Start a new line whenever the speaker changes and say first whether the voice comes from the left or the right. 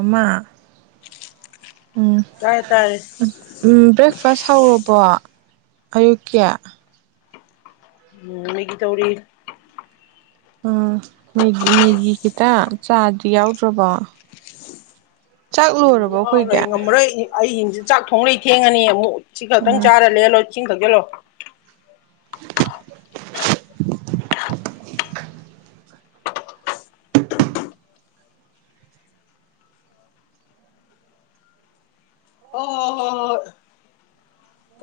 right: ꯑꯃ ꯎꯝ
left: ꯇꯥꯔꯦ ꯇꯥꯔꯦ
right: ꯎꯝ ꯕ꯭ꯔꯦꯛꯐꯥꯁ ꯍꯧꯔꯕꯣ ꯑꯌꯨꯛꯀꯤ
left: ꯎꯝ ꯃꯤꯒꯤ ꯇꯧꯔꯤ
right: ꯎꯝ ꯃꯦꯒꯤ ꯃꯦꯒꯤ ꯈꯤꯇ ꯆꯥꯗꯤ ꯌꯥꯎꯗ꯭ꯔꯕꯣ ꯆꯥꯛ ꯂꯣꯏꯔꯕꯣ
left: ꯌꯥꯎꯔꯦ
right: ꯑꯩꯈꯣꯏꯒꯤ
left: ꯉꯝꯃꯔꯣꯏ ꯑꯩ ꯆꯥꯛ ꯊꯣꯡꯂꯩ ꯊꯦꯡꯉꯅꯤ ꯑꯃꯨꯛ ꯁꯤꯈꯥꯛꯇꯪ
right: ꯎꯝ
left: ꯆꯔ ꯂꯦꯜꯂꯣ ꯏꯁꯤꯡ ꯊꯛꯆꯤꯜꯂꯣ ꯍꯣ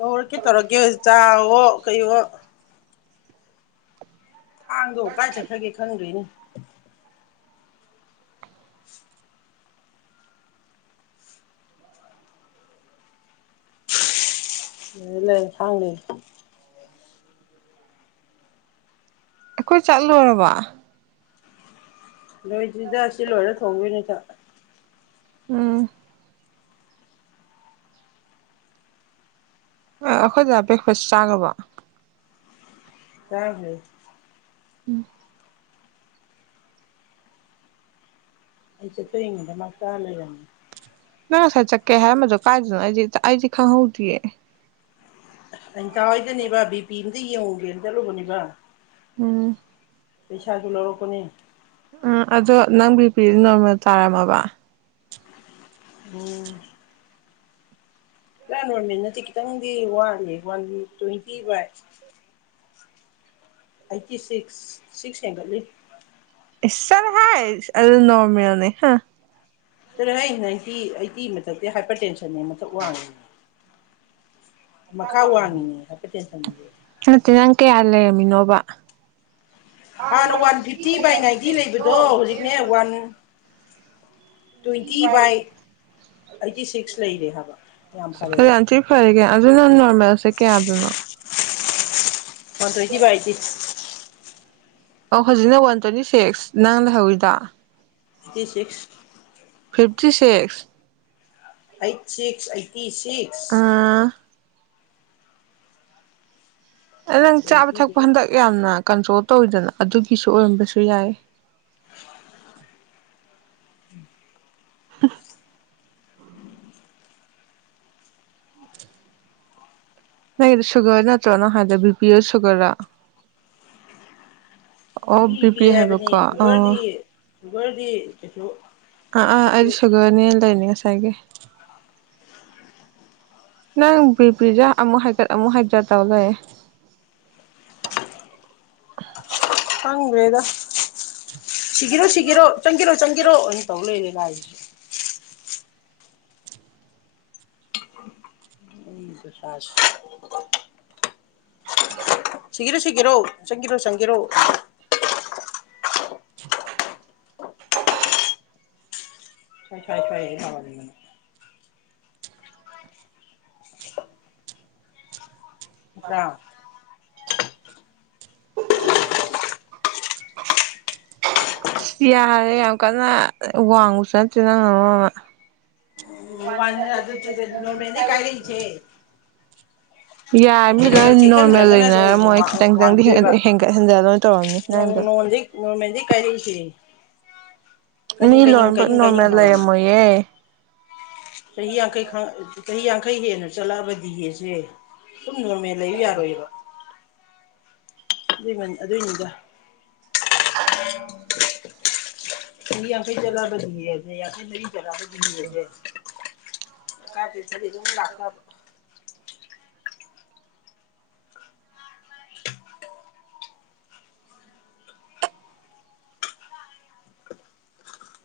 left: ꯍꯧꯔꯛꯀꯦ ꯇꯧꯔꯛꯀꯦ ꯆꯥꯑꯣ ꯀꯩꯋꯣ ꯊꯥꯡꯗꯣ ꯀꯥꯏ ꯆꯠꯈ꯭ꯔꯒꯦ ꯈꯪꯗꯔꯦꯅꯦ [inaudible] [unintelligible] ꯂꯩ ꯂꯩꯔꯦ ꯊꯥꯡ ꯂꯩꯔꯦ
right: ꯑꯩꯈꯣꯏ ꯆꯥꯛꯂꯣꯏꯔꯕꯣ
left: ꯂꯣꯏꯗꯔꯤꯗ ꯑꯁꯤ ꯂꯣꯏꯔꯥ ꯊꯣꯡꯗꯣꯏꯅꯤ ꯆꯥꯛ
right: ꯎꯝ ꯑꯩꯈꯣꯏꯗ ꯕꯦꯛꯐꯁ ꯆꯥꯒꯔꯥꯕꯣ
left: [unintelligible]
right: ꯎꯝ
left: [unintelligible] ꯃꯥ ꯆꯥ ꯂꯩꯔꯝꯃꯤ
right: ꯅꯪ ꯉꯁꯥꯏ ꯆꯠꯀꯦ ꯍꯥꯏꯔꯝꯕꯗꯣ ꯀꯥꯏꯗꯅꯣ ꯑꯩꯗꯤ ꯈꯪꯍꯧꯗꯤꯌꯦ
left: ꯆ ꯍꯣꯏꯗꯅꯤꯕ ꯕꯤꯄꯤ ꯌꯧꯔꯨꯒꯦꯅ ꯆꯠꯂꯨꯕꯅꯤꯕ
right: ꯎꯝ
left: ꯄꯩꯁꯥꯖꯨ ꯂꯎꯔꯛꯄꯅꯦ
right: ꯎꯝ ꯑꯗꯣ ꯅꯪ ꯕꯤ ꯄꯤꯗꯤ ꯅꯣꯔꯃꯦꯜ ꯇꯥꯔꯝꯃꯕ
left: ꯎꯝ ꯔꯥ ꯅꯣꯔꯃꯦꯜ ꯅꯠꯇꯦ ꯈꯤꯇꯪꯗꯤ ꯋꯥꯠꯂꯤ one twenty by eighty six six ꯍꯦꯟꯒꯠꯂꯤ꯫
right: ꯏꯁ ꯆꯔ ꯍꯥꯏ ꯑꯗꯨ ꯅꯔꯃꯦꯜꯅꯦ ꯍꯥ꯫
left: ꯇꯔꯦ ꯑꯩ ꯅꯥꯏꯟꯇꯤ ꯑꯩꯠꯇꯤ ꯃꯊꯛꯇꯤ ꯍꯥꯏꯄꯔ ꯇꯦꯟꯁꯟꯅꯦ ꯃꯊꯛ ꯋꯥꯡꯉꯤꯅꯦ꯫ ꯃꯈꯥ ꯋꯥꯡꯉꯤꯅꯦ ꯍꯥꯏꯄꯔ ꯇꯦꯟꯁꯟꯁꯦ
right: ꯅꯠꯇꯦ ꯅꯪ ꯀꯌꯥ ꯂꯩꯔꯝ ꯃꯤꯅꯣꯕ
left: ꯍꯥꯟꯅ ꯋꯥꯟ ꯐꯤꯐꯇꯤ ꯕꯥꯏ ꯅꯥꯏꯟꯇꯤ ꯂꯩꯕꯗꯣ ꯍꯧꯖꯤꯛꯅꯦ one twenty by eighty six ꯂꯩꯔꯦ ꯍꯥꯏꯕ ꯌꯥꯝ ꯐꯔꯦꯕ꯫
right: ꯑꯗꯨꯅ ꯅꫭꯔꯝ ꯃꯦꯜꯁꯦ ꯀꯌꯥꯗꯅꯣ
left: ꯋꯥꯟ ꯇꯨꯋꯦꯟꯇꯤ ꯕꯥꯏ ꯑꯥꯏꯠꯇꯤ꯫
right: ꯑꯣ ꯍꯧꯖꯤꯛꯅ ꯋꯥꯟ ꯇ꯭ꯋꯦꯟꯇꯤ ꯁꯤꯛꯁ ꯅꯪ ꯂꯩꯍꯧꯔꯤꯗꫭ꯫
left: ꯇꯤ ꯁꯤꯛꯁ
right: ꯇꯤ ꯁꯤꯛꯁ
left: ꯑꯩꯠ ꯁꯤꯛꯁ ꯑꯩꯠꯇꯤ ꯁꯤ
right: ꯑꯥ ꯅꯪ ꯆꯥꯕ
left: ꯇ꯭ꯋꯦꯟꯇꯤ
right: ꯊꯛꯄ ꯍꯟꯗꯛ ꯌꯥꯝꯅ ꯀꯟꯇ꯭ꯔꯣ ꯇꯧꯋꯤꯗꯅ ꯑꯗꯨꯒꯤꯁꯨ ꯑꯣꯏꯔꯝꯕꯁꯨ ꯌꯥꯏ
left: ꯎꯝ
right: [unintelligible] ꯅꯪꯒꯤꯗꯤ ꯁꯨꯒꯔ ꯅꯠꯇ꯭ꯔꯣꯅ ꯍꯥꯏꯗ ꯕꯤ ꯄꯤ ꯑꯣ ꯁꯨꯒꯔꯔꯥ꯫ ꯑꯣ
left: ꯕꯤ ꯄꯤ
right: ꯕꯤꯄꯤ
left: ꯍꯥꯏꯕꯅꯤ
right: ꯍꯥꯏꯕꯀꯣ ꯑꫭ
left: ꯁꯨꯒꯔꯗꯤ ꯁꯨꯒꯔꯗꯤ ꯀꯩꯁꯨ
right: ꯑ ꯑ ꯑꯗꯤ ꯁꯒꯔꯅꯦ ꯂꯩꯅꯦ ꯉꯁꯥꯏꯒꯤ ꯅꯪ ꯕꯤꯄꯤꯔꯥ ꯑꯃꯨꯛ ꯍꯥꯏꯒꯠ ꯑꯃꯨꯛ ꯍꯥꯏꯗ ꯇꯧ ꯂꯩꯔꯦ꯫
left: [unintelligible] ꯁꯤꯒꯤꯔꯣ ꯁꯤꯒꯤꯔꯣ ꯆꯪꯒꯤꯔꯣ ꯆꯪ ꯀꯤꯔꯣ ꯑꯣꯏꯅ ꯇꯧ ꯂꯩꯔꯦ ꯂꯥꯏꯁꯤꯁꯨ ꯎꯁ ꯁꯤꯒꯦꯔꯣ ꯁꯤꯒꯦꯔꯣ ꯆꯪꯒꯦꯔꯣ ꯆꯪꯒꯦꯔꯣ ꯁꯣꯏ ꯁꯏ ꯁꯋꯥ ꯇꯥꯒꯟꯕꯅꯦ ꯑ ꯑ
right: ꯌꯥꯔꯦ ꯌꯥꯝ ꯀꯟꯅ ꯋꯥꯡꯉꯨꯁꯨ ꯅꯠꯇꯦ ꯅꯪꯅ ꯃꯔꫭꯟꯃ꯫
left: ꯋꯥꯡ ꯑꯗꯨꯇꯨꯗ ꯅꯣꯔꯃꯜꯦꯅꯤ ꯀꯥꯏꯔꯛꯏꯁꯦ꯫
right: ꯌꯥꯔꯃꯤ ꯂꯣꯏ ꯅꯣꯔꯃꯦꯜ
left: ꯆꯦꯛꯁꯤꯟꯗ꯭ꯔꯒꯅ
right: ꯂꯩꯅꯔꯝꯃꯣꯏ ꯈꯤꯇꯪ ꯈꯤꯇꯪꯗꯤ
left: ꯋꯥꯡꯈꯤꯗꯣꯏꯕ
right: ꯍꯦꯟꯒꯠ ꯍꯦꯟꯖꯤꯠ ꯂꯣꯏ ꯇꯧꯔꯝꯅꯤ ꯅꯪꯗꯣ꯫
left: ꯅꯣꯡꯃꯣꯟꯗꯩ ꯅꯣꯔꯃꯦꯜꯗꯩ ꯀꯥꯏꯔꯛꯏꯁꯦ
right: ꯃꯤ
left: ꯀꯔꯤꯡ ꯀꯔꯤꯡ
right: ꯂꫭꯏꯅꯕ
left: ꯀꯔꯤꯡ ꯀꯔꯤꯡ
right: ꯅꯣꯔꯃꯦꯜ
left: ꯍꯧꯔꯝꯃꯤ
right: ꯂꯩꯔꯝꯃꯣꯏꯌꯦ꯫
left: ꯆꯍꯤ ꯌꯥꯡꯈꯩ ꯈꯥꯡ ꯆꯍꯤ ꯌꯥꯡꯈꯩ ꯍꯦꯟꯅ ꯆꯠꯂꯛꯑꯕ ꯗꯤꯍꯦꯁꯦ ꯃꯦꯂ ꯂꯩꯎ ꯌꯔꯣꯏꯕ ꯑꯗꯨꯏ ꯑꯗꯨꯏꯅꯤꯗ
right: [inaudible]
left: ꯃꯤ ꯌꯥꯡꯈꯩ ꯆꯠꯂꯒꯗꯤꯅꯦ ꯌꯥꯡꯈꯩ ꯃꯔꯤ ꯆꯠꯂꯕꯗꯤꯅꯦ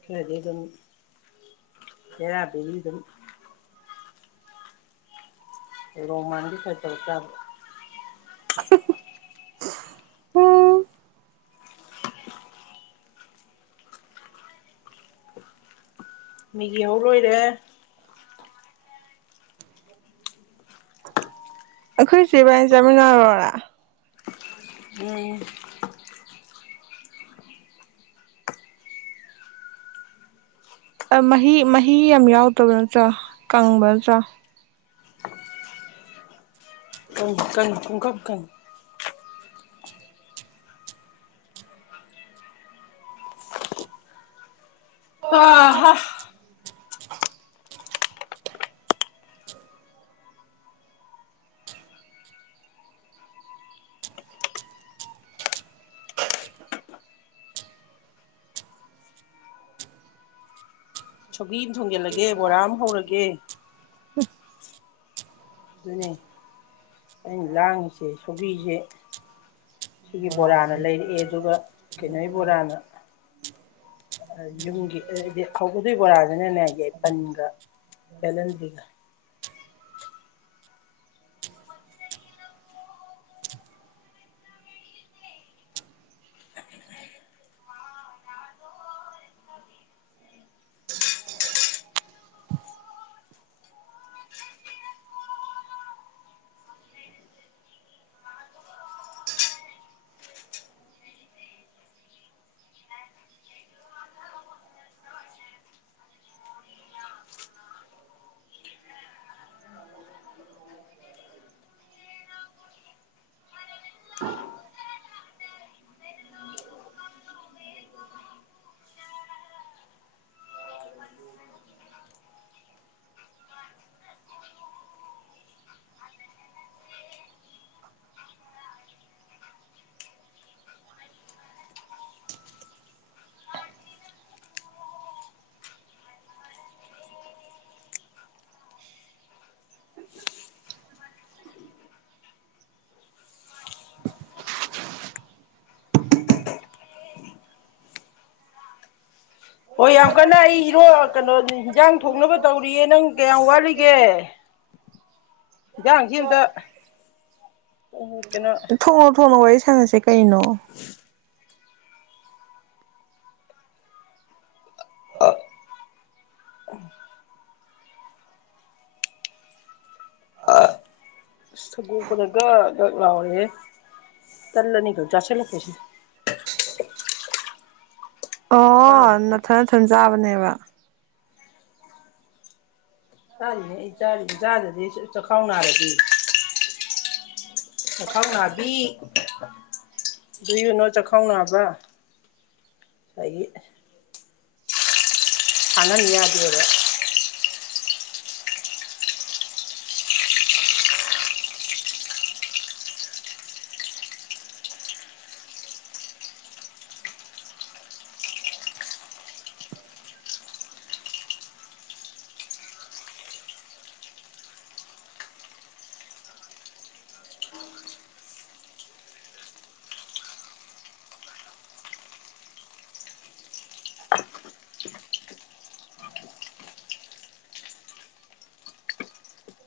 left: ꯈꯥꯗꯤ ꯑꯗꯨꯝ ꯕꯦꯔ ꯕꯦꯔꯤ ꯗꯨꯝ ꯔꯣꯝ ꯃꯥꯟꯒꯩ ꯈꯔ ꯇꯧ ꯇꯕ
right: [unintelligible] ꯎꯝ
left: ꯃꯦꯒꯤ ꯍꯧꯔꯣꯏꯔꯦ
right: ꯑꯩꯈꯣꯏ ꯆꯦꯕꯥꯅꯤ ꯑꯣꯏꯅ ꯆꯠꯃꯤꯟꯅꯔꯦꯔ
left: ꯎꯝ
right: ꯑꯥ ꯃꯍꯤ ꯃꯍꯤ ꯌꯥꯝ ꯌꯥꯎꯗꯕ ꯅꯣꯠꯇ꯭ꯔꯥ ꯀꯪꯕ ꯅꯠꯇ꯭ꯔꯥ
left: ꯀꯪ ꯀꯪ ꯄꯨꯡꯀꯪ ꯀꯪꯌꯦ ꯍꯥ ꯍꯥ ꯁꯧꯒꯤ ꯑꯝ ꯊꯣꯡꯖꯤꯜꯂꯒꯦ ꯕꯣꯔꯥ ꯑꯃ ꯍꯧꯔꯒꯦ ꯑꯗꯨꯅꯤ ꯑꯩꯅ ꯂꯥꯡꯉꯤꯁꯦ ꯁꯧꯒꯤꯁꯦ ꯁꯤꯒꯤ ꯕꯣꯔꯥꯅ ꯂꯩꯔꯛꯑꯦ ꯑꯗꯨꯒ ꯀꯩꯅꯣꯒꯤ ꯕꯣꯔꯥꯅ ꯌꯨꯝꯒꯤꯗꯤ ꯍꯧꯗꯣꯏ ꯕꯣꯔꯥꯁꯤꯅꯅꯦ ꯌꯥꯏꯄꯟꯒ ꯕꯦꯂꯦꯟꯗꯤꯒ
right: [inaudible]
left: ꯍꯣꯏ ꯌꯥꯝ ꯀꯟꯅ ꯑꯩ ꯏꯔꯣ ꯀꯩꯅꯣ ꯏꯟꯖꯥꯡ ꯊꯣꯡꯅꯕ ꯇꯧꯔꯤꯌꯦ ꯅꯪ ꯀꯌꯥꯝ ꯋꯥꯠꯂꯤꯒꯦ ꯏꯟꯖꯥꯡꯁꯤꯝꯇ ꯍ [unintelligible]
right: ꯊꯣꯡꯉꯣ ꯊꯣꯡꯉꯣ ꯑꯩ ꯁꯥꯟꯅꯁꯦ ꯀꯩꯅꯣ
left: ꯑꯁ ꯁꯧꯒꯣꯛꯄꯗ ꯒꯣꯛ ꯒꯣꯛ ꯂꯥꯎꯔꯦꯍꯦ ꯇꯜ ꯑꯅꯤꯈꯛ ꯆꯥꯁꯤꯜꯂꯛꯄꯁꯤ
right: ꯑꯥ
left: ꯆꯥꯗꯗꯤ
right: ꯅꯊꯟ ꯅꯊꯟ ꯆꯥꯕꯅꯦꯕ ꯋꯥ
left: ꯆꯥꯔꯤꯅꯦ ꯑꯩ ꯆꯥꯔꯤꯅꯦ ꯆꯥꯗꯗꯤ ꯆꯈꯥꯎ ꯅꯥꯔꯗꯤ ꯆꯈꯥꯎꯅꯥꯕꯤ ꯗꯨꯌꯨꯅꯣ ꯆꯈꯥꯎ ꯅꯥꯕ ꯑꯅ ꯅꯗꯦꯕ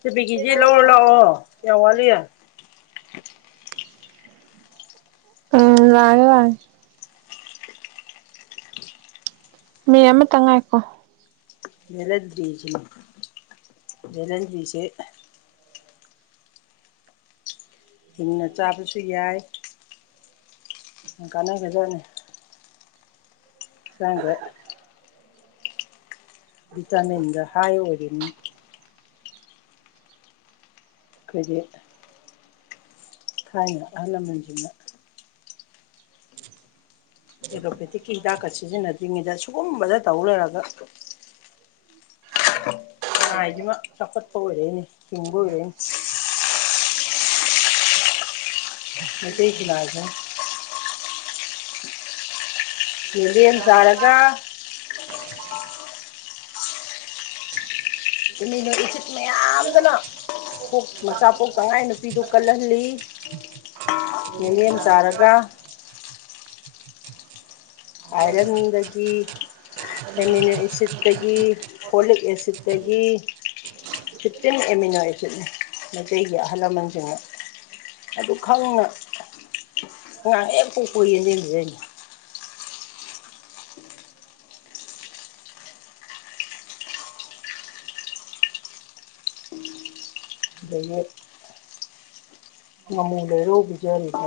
left: ꯅꯨꯄꯤ ꯀꯦꯖꯦ ꯂꯧꯔꯣ ꯂꯥꯛꯑꯣ ꯀꯌꯥꯋꯥꯠꯂꯤ
right: ꯎꯝ ꯂꯥꯛꯑꯒꯦ ꯂꯥꯛꯑꯒꯦ ꯃꯤ ꯑꯃꯇ ꯉꯥꯏꯀꯣ
left: ꯂꯟꯗꯕꯤꯁ ꯕꯦꯂꯦꯟꯗꯔꯤꯁꯦ ꯍꯤꯡꯅ ꯆꯥꯕꯁꯨ ꯌꯥꯏ ꯀꯥꯟꯅꯒꯖꯅꯤ ꯆꯥꯡꯗ ꯚꯤꯇꯥꯃꯤꯟꯒ ꯍꯥꯏ ꯑꯣꯏꯔꯤꯅꯤ ꯀꯣꯏꯗꯤ ꯊꯥꯏꯅ ꯑꯍꯟ ꯂꯃꯟꯁꯤꯡꯅ ꯑꯦꯔꯣꯄꯦꯇꯤꯛꯀꯤ ꯍꯤꯗꯥꯛꯀ ꯁꯤꯖꯤꯟꯅꯗ꯭ꯔꯤꯉꯩꯗ ꯁꯤꯨꯒꯨꯝꯕꯗ ꯇꯧ ꯂꯩꯏꯔꯒ ꯈꯨꯅꯥꯏꯖꯤꯃꯥ ꯆꯥꯎꯈꯠꯄ ꯑꯣꯏꯔꯛꯏꯅꯤ [unintelligible] ꯃꯩꯇꯩ ꯈꯨꯅꯥꯏꯖꯤꯃ ꯌꯦꯟꯗꯦꯝ ꯆꯥꯔꯒ [unintelligible] ꯃꯌꯥꯝꯗꯨꯅ ꯄꯣꯛ ꯃꯆꯥ ꯄꯣꯛꯇꯥ ꯉꯥꯏ ꯅꯨꯄꯤꯗꯨ ꯀꯜꯍꯜꯂꯤ ꯌꯦꯅꯗꯦꯝ ꯆꯥꯔꯒ ꯑꯥꯏꯔꯟꯗꯒꯤ ꯑꯦꯃꯤꯅꯣ ꯑꯦꯁꯤꯠꯇꯒꯤ ꯀꯣꯂꯤꯛ ꯑꯦꯁꯤꯠꯇꯒꯤ ꯐꯤꯇꯤꯝ ꯑꯦꯃꯤꯅꯣ ꯑꯦꯁꯤꯠꯅꯤ ꯃꯩꯇꯩꯒꯤ ꯑꯍꯜ ꯂꯃꯟꯁꯤꯡꯅ ꯑꯗꯨ ꯈꯪꯅ ꯑꯉꯥꯡ ꯍꯦꯛ ꯄꯣꯛꯄꯒ ꯌꯦꯟꯗꯦꯝ ꯄꯤꯖꯔꯤꯖꯤ [unintelligible] ꯉꯥꯃꯨ ꯂꯩꯔꯧ ꯄꯤꯖꯔꯤꯕ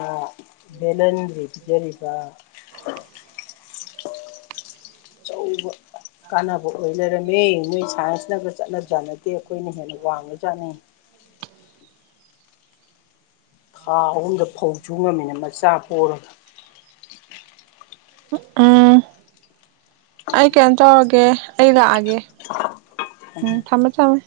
left: ꯕꯦꯂꯟꯗꯔꯤ ꯄꯤꯖꯔꯤꯕ [unintelligible] ꯀꯥꯟꯅꯕ ꯑꯣꯏ ꯂꯩꯔꯝꯃꯦ ꯅꯣꯏ ꯁꯥꯏꯟꯁꯅꯒ
right: [unintelligible]
left: ꯆꯠꯅꯖꯥꯠ ꯅꯠꯇꯦ ꯑꯩꯈꯣꯏꯅ ꯍꯦꯟꯅ ꯋꯥꯡꯉꯖꯥꯠꯅꯤ
right: [inaudible]
left: [unintelligible] ꯑꯍꯨꯝꯗ ꯐꯧ ꯆꯨ ꯉꯝꯃꯤꯅ ꯃꯆꯥ ꯄꯣꯔꯒ
right: ꯎꯝ ꯑꯩ ꯀꯩꯅꯝ ꯇꯧꯔꯒꯦ ꯑꯩ ꯂꯥꯛꯑꯒꯦ ꯎꯝ ꯊꯝꯃꯦ ꯊꯝꯃꯦ